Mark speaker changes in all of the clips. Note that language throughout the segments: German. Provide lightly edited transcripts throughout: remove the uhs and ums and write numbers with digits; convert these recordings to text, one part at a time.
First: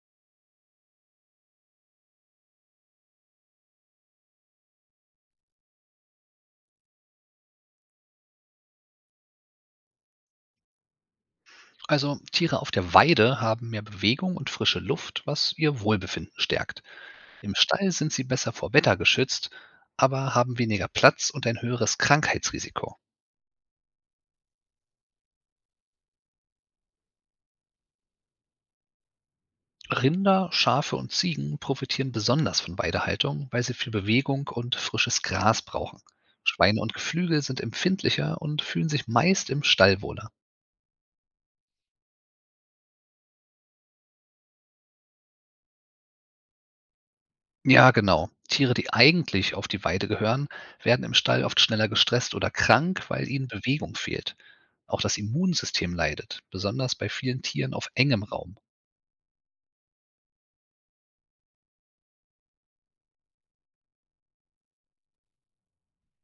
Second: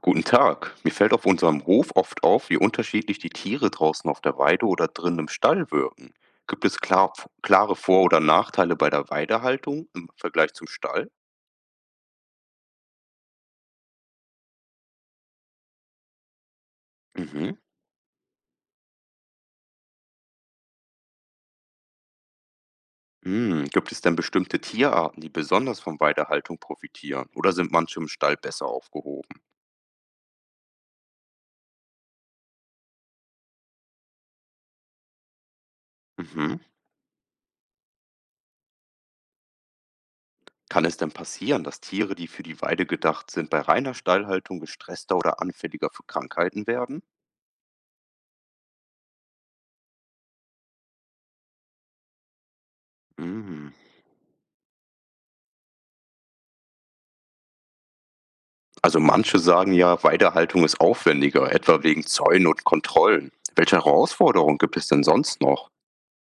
Speaker 1: Guten Tag. Mir fällt auf unserem Hof oft auf, wie unterschiedlich die Tiere draußen auf der Weide oder drinnen im Stall wirken. Gibt es klar, Klare Vor- oder Nachteile bei der Weidehaltung im Vergleich zum Stall?
Speaker 2: Also Tiere auf der Weide haben mehr Bewegung und frische Luft, was ihr Wohlbefinden stärkt. Im
Speaker 1: Mhm.
Speaker 2: Stall sind sie besser vor Wetter geschützt, aber haben weniger Platz und ein höheres Krankheitsrisiko.
Speaker 1: Hm, gibt es denn bestimmte Tierarten, die besonders von Weidehaltung profitieren? Oder sind manche im Stall besser aufgehoben?
Speaker 2: Rinder, Schafe und Ziegen profitieren besonders von Weidehaltung, weil sie viel Bewegung und frisches Gras brauchen.
Speaker 1: Mhm.
Speaker 2: Schweine und Geflügel sind empfindlicher und fühlen sich meist im Stall wohler.
Speaker 1: Kann es denn passieren, dass Tiere, die für die Weide gedacht sind, bei reiner Stallhaltung gestresster oder anfälliger für Krankheiten werden?
Speaker 2: Ja, genau. Tiere, die eigentlich auf die Weide gehören, werden im Stall oft schneller gestresst oder krank, weil ihnen
Speaker 1: Mhm.
Speaker 2: Bewegung fehlt. Auch das Immunsystem leidet, besonders bei vielen Tieren auf engem Raum.
Speaker 1: Also manche sagen ja, Weidehaltung ist aufwendiger, etwa wegen Zäunen und Kontrollen. Welche Herausforderungen gibt es denn sonst noch?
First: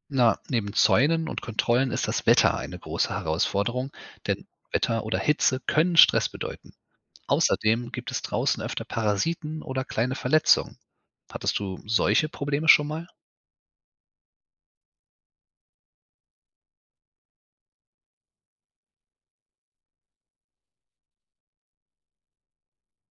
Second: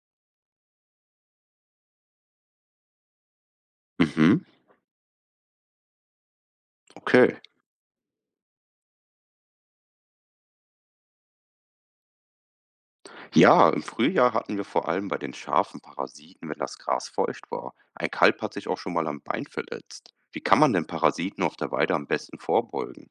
Speaker 2: Na, neben Zäunen und Kontrollen ist das Wetter eine große Herausforderung,
Speaker 1: Mhm,
Speaker 2: denn Wetter oder Hitze können Stress bedeuten.
Speaker 1: okay.
Speaker 2: Außerdem gibt es draußen öfter Parasiten oder kleine Verletzungen. Hattest du solche Probleme schon mal?
Speaker 1: Ja, im Frühjahr hatten wir vor allem bei den Schafen Parasiten, wenn das Gras feucht war. Ein Kalb hat sich auch schon mal am Bein verletzt. Wie kann man denn Parasiten auf der Weide am besten vorbeugen?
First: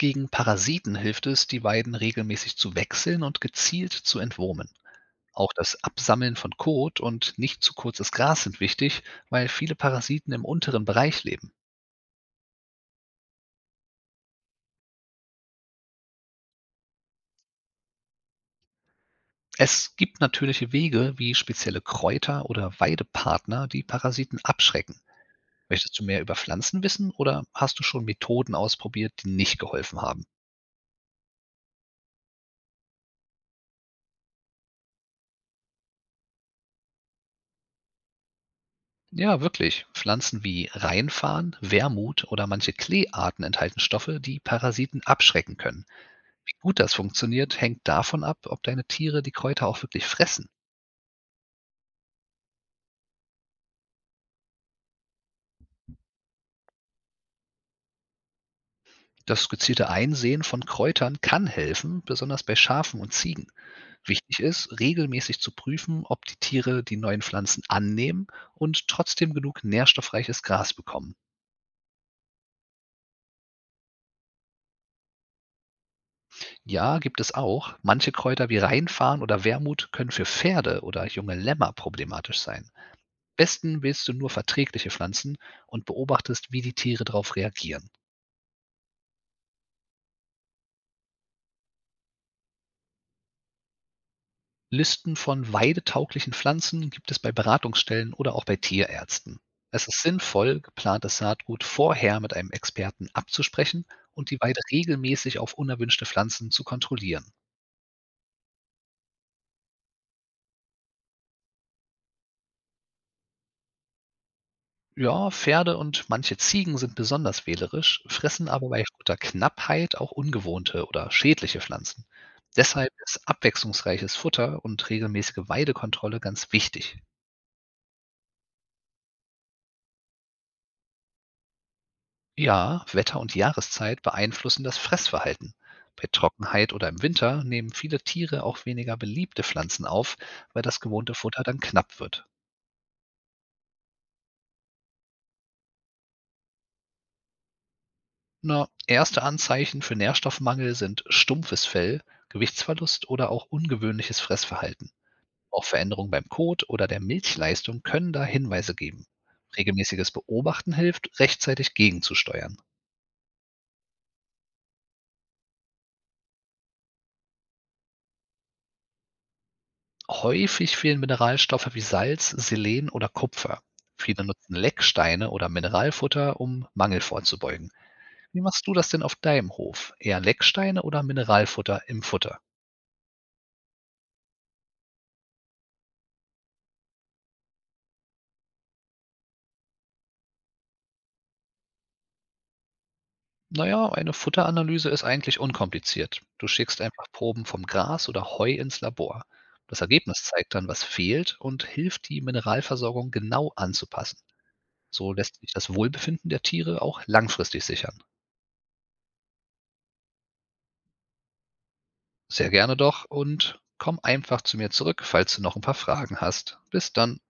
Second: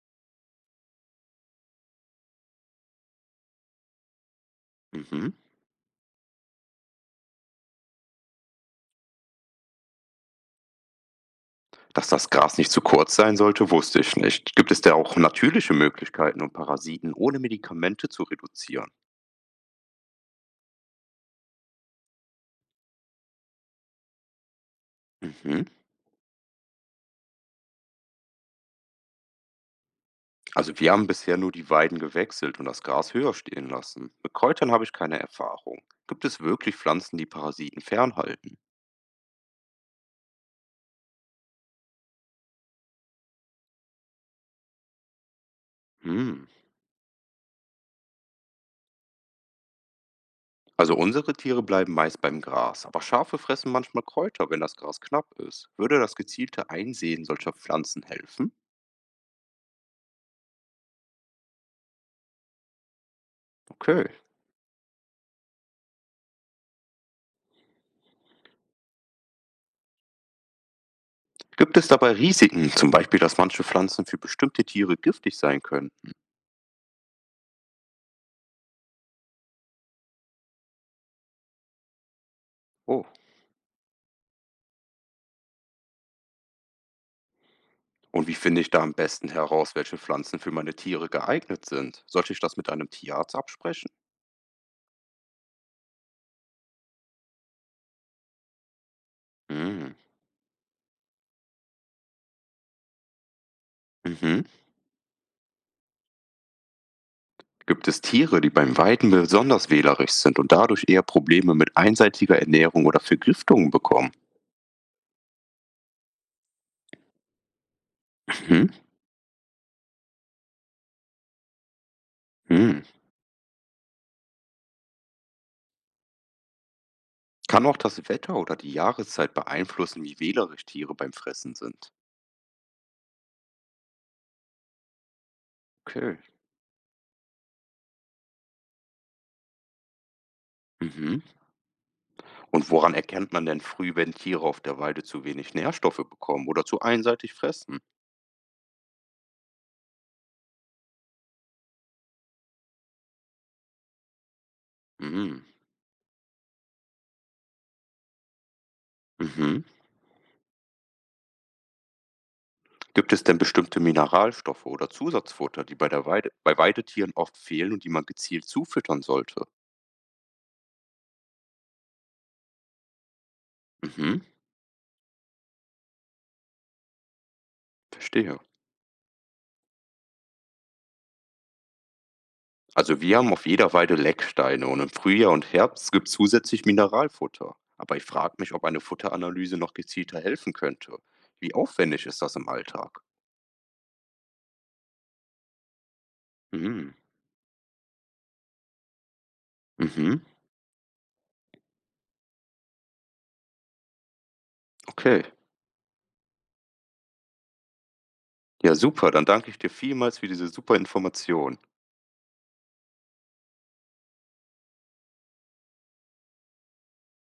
Speaker 2: Gegen Parasiten hilft es, die Weiden regelmäßig zu wechseln und gezielt zu entwurmen.
Speaker 1: Mhm.
Speaker 2: Auch das Absammeln von Kot und nicht zu kurzes Gras sind wichtig, weil viele Parasiten im unteren Bereich leben.
Speaker 1: Dass das Gras nicht zu kurz sein sollte, wusste ich nicht. Gibt es da auch natürliche Möglichkeiten, um Parasiten ohne Medikamente zu reduzieren?
Speaker 2: Es gibt natürliche Wege wie spezielle Kräuter oder Weidepartner, die Parasiten abschrecken.
Speaker 1: Mhm.
Speaker 2: Möchtest du mehr über Pflanzen wissen oder hast du schon Methoden ausprobiert, die nicht geholfen haben?
Speaker 1: Also wir haben bisher nur die Weiden gewechselt und das Gras höher stehen lassen. Mit Kräutern habe ich keine Erfahrung. Gibt es wirklich Pflanzen, die Parasiten fernhalten?
Speaker 2: Ja, wirklich. Pflanzen wie Rheinfarn, Wermut oder manche Kleearten enthalten Stoffe, die Parasiten abschrecken können.
Speaker 1: Hm.
Speaker 2: Wie gut das funktioniert, hängt davon ab, ob deine Tiere die Kräuter auch wirklich fressen.
Speaker 1: Also unsere Tiere bleiben meist beim Gras, aber Schafe fressen manchmal Kräuter, wenn das Gras knapp ist. Würde das gezielte Einsehen solcher Pflanzen helfen?
Speaker 2: Das gezielte Einsehen von Kräutern kann helfen, besonders bei Schafen und Ziegen.
Speaker 1: Okay.
Speaker 2: Wichtig ist, regelmäßig zu prüfen, ob die Tiere die neuen Pflanzen annehmen und trotzdem genug nährstoffreiches Gras bekommen.
Speaker 1: Gibt es dabei Risiken, zum Beispiel, dass manche Pflanzen für bestimmte Tiere giftig sein können?
Speaker 2: Ja, gibt es auch. Manche Kräuter wie Rheinfarn oder Wermut können für Pferde oder junge Lämmer problematisch sein.
Speaker 1: Oh.
Speaker 2: Am besten wählst du nur verträgliche Pflanzen und beobachtest, wie die Tiere darauf reagieren.
Speaker 1: Und wie finde ich da am besten heraus, welche Pflanzen für meine Tiere geeignet sind? Sollte ich das mit einem Tierarzt absprechen?
Speaker 2: Listen von weidetauglichen Pflanzen gibt es bei Beratungsstellen oder auch bei Tierärzten. Es
Speaker 1: Hm.
Speaker 2: ist sinnvoll, geplantes Saatgut vorher mit einem Experten abzusprechen und die
Speaker 1: Mhm.
Speaker 2: Weide regelmäßig auf unerwünschte Pflanzen zu kontrollieren.
Speaker 1: Gibt es Tiere, die beim Weiden besonders wählerisch sind und dadurch eher Probleme mit einseitiger Ernährung oder Vergiftungen bekommen?
Speaker 2: Ja, Pferde und manche Ziegen sind besonders wählerisch, fressen aber
Speaker 1: Mhm.
Speaker 2: bei guter Knappheit auch ungewohnte oder schädliche Pflanzen.
Speaker 1: Hm.
Speaker 2: Deshalb ist abwechslungsreiches Futter und regelmäßige Weidekontrolle ganz wichtig.
Speaker 1: Kann auch das Wetter oder die Jahreszeit beeinflussen, wie wählerisch Tiere beim Fressen sind?
Speaker 2: Ja, Wetter und Jahreszeit beeinflussen das Fressverhalten. Bei
Speaker 1: Okay.
Speaker 2: Trockenheit oder im Winter nehmen viele Tiere auch weniger beliebte Pflanzen auf, weil das gewohnte
Speaker 1: Mhm.
Speaker 2: Futter dann knapp wird.
Speaker 1: Und woran erkennt man denn früh, wenn Tiere auf der Weide zu wenig Nährstoffe bekommen oder zu einseitig fressen?
Speaker 2: Na, erste Anzeichen für Nährstoffmangel sind stumpfes Fell, Gewichtsverlust oder auch ungewöhnliches Fressverhalten.
Speaker 1: Mhm.
Speaker 2: Auch Veränderungen beim Kot oder der Milchleistung können da Hinweise geben.
Speaker 1: Mhm.
Speaker 2: Regelmäßiges Beobachten hilft, rechtzeitig gegenzusteuern.
Speaker 1: Gibt es denn bestimmte Mineralstoffe oder Zusatzfutter, die bei Weidetieren oft fehlen und die man gezielt zufüttern sollte?
Speaker 2: Häufig fehlen Mineralstoffe wie Salz, Selen oder Kupfer.
Speaker 1: Mhm.
Speaker 2: Viele nutzen Lecksteine oder Mineralfutter, um Mangel vorzubeugen.
Speaker 1: Verstehe.
Speaker 2: Wie machst du das denn auf deinem Hof? Eher Lecksteine oder Mineralfutter im Futter?
Speaker 1: Also wir haben auf jeder Weide Lecksteine und im Frühjahr und Herbst gibt es zusätzlich Mineralfutter. Aber ich frage mich, ob eine Futteranalyse noch gezielter helfen könnte. Wie aufwendig ist das im Alltag?
Speaker 2: Naja, eine Futteranalyse ist eigentlich unkompliziert. Du schickst
Speaker 1: Mhm.
Speaker 2: einfach Proben vom Gras oder Heu ins Labor. Das
Speaker 1: Mhm.
Speaker 2: Ergebnis zeigt dann, was fehlt und hilft, die Mineralversorgung genau anzupassen. So
Speaker 1: Okay.
Speaker 2: lässt sich das Wohlbefinden der Tiere auch langfristig sichern.
Speaker 1: Ja, super. Dann danke ich dir vielmals für diese super Information.
Speaker 2: Sehr gerne doch und komm einfach zu mir zurück, falls du noch ein paar Fragen hast. Bis dann.